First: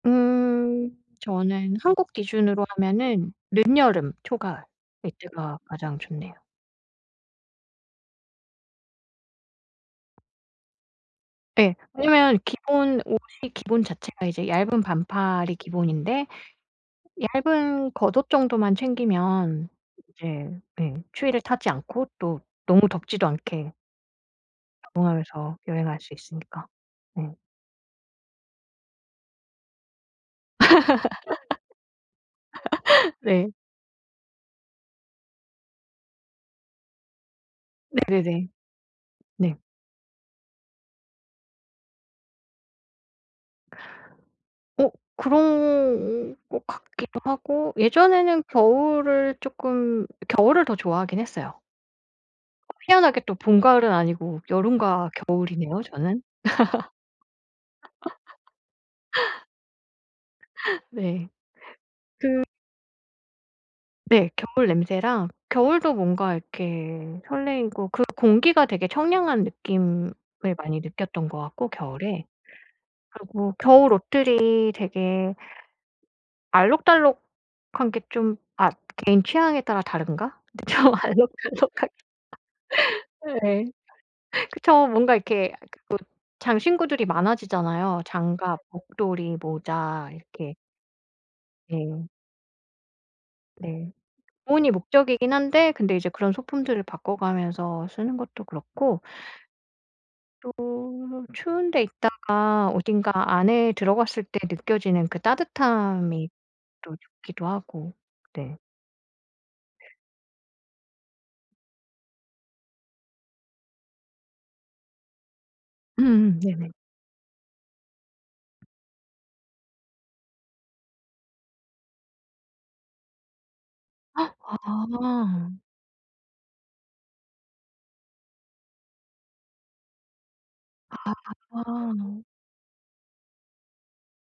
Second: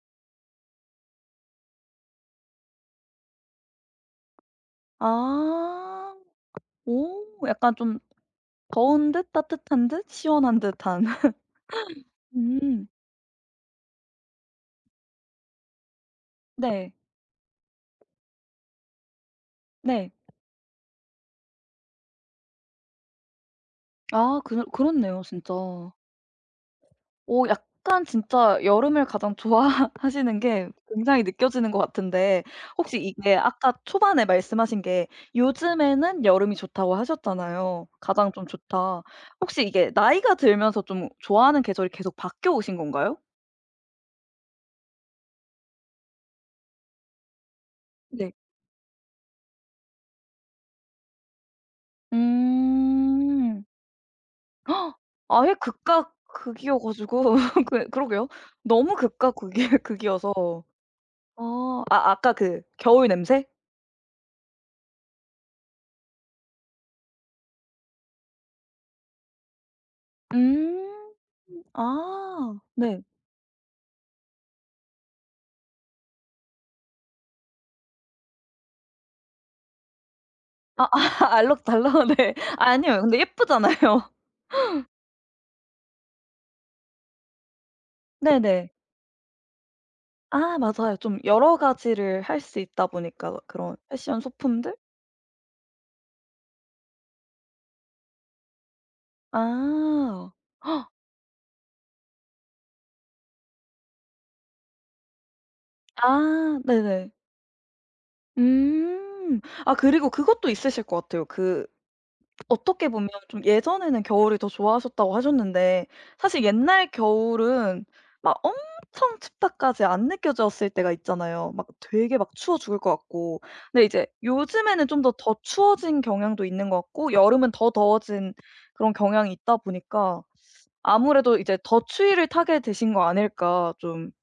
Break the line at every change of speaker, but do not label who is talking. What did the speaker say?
음 저는 한국 기준으로 하면은 늦여름 초가을 이때가 가장
아
좋네요.
오 약간 좀 더운 듯 따뜻한 듯 시원한 듯한.
예. 왜냐면
음.
기본 옷이 기본 자체가 이제 얇은 반팔이 기본인데
네.
얇은 겉옷 정도만 챙기면
네.
이제 네 추위를 타지 않고 또 너무 덥지도 않게
아 그러 그렇네요 진짜.
적응하면서 여행할
어
수 있으니까. 네.
약간 진짜 여름을 가장 좋아하시는 게 굉장히 느껴지는 것 같은데 혹시 이게
네.
아까 초반에 말씀하신 게 요즘에는 여름이 좋다고 하셨잖아요. 가장
네네네.
좀 좋다.
네.
혹시 이게 나이가 들면서 좀 좋아하는 계절이 계속 바뀌어오신 건가요?
어 그런 것 같기도 하고
네.
예전에는 겨울을 쪼끔 겨울을 더 좋아하긴 했어요. 희한하게 또 봄
음.
가을은 아니고 여름과
아예
겨울이네요
극과
저는.
극이여 가지고 그 그러게요. 너무 극과 극이 극이어서.
네.
아 아 아까
그
그 겨울 냄새?
네, 겨울 냄새랑 겨울도 뭔가 이렇게 설레이고 그 공기가 되게 청량한 느낌을 많이
음
느꼈던 것 같고 겨울에.
아 네.
그리고 겨울 옷들이 되게 알록달록한 게 좀 아 개인 취향에 따라 다른가?
아
좀
아
알록달록한
알록달록 네. 아니에요. 근데
네.
예쁘잖아요.
그쵸. 뭔가 이렇게 뭐 장신구들이 많아지잖아요. 장갑
네네.
목도리 모자 이렇게.
아 맞아요. 좀 여러
네.
가지를 할 수 있다 보니까 그런
네.
패션
보온이
소품들.
목적이긴 한데 근데 이제 그런 소품들을 바꿔가면서 쓰는 것도 그렇고
아
또 추운 데 있다가 어딘가 안에 들어갔을 때 느껴지는 그 따뜻함이
아
또
네네.
좋기도 하고. 네.
음 아 그리고 그것도 있으실 것 같아요. 그 어떻게 보면 좀 예전에는 겨울을 더 좋아하셨다고 하셨는데
음
사실
네네.
옛날 겨울은 막 엄청 춥다까지 안 느껴졌을 때가 있잖아요. 막 되게 막 추워 죽을 것 같고. 근데 이제 요즘에는 좀 더, 더
아.
추워진 경향도 있는 것 같고 여름은 더 더워진 그런 경향이 있다 보니까 아무래도 이제 더
아.
추위를 타게 되신 거 아닐까 좀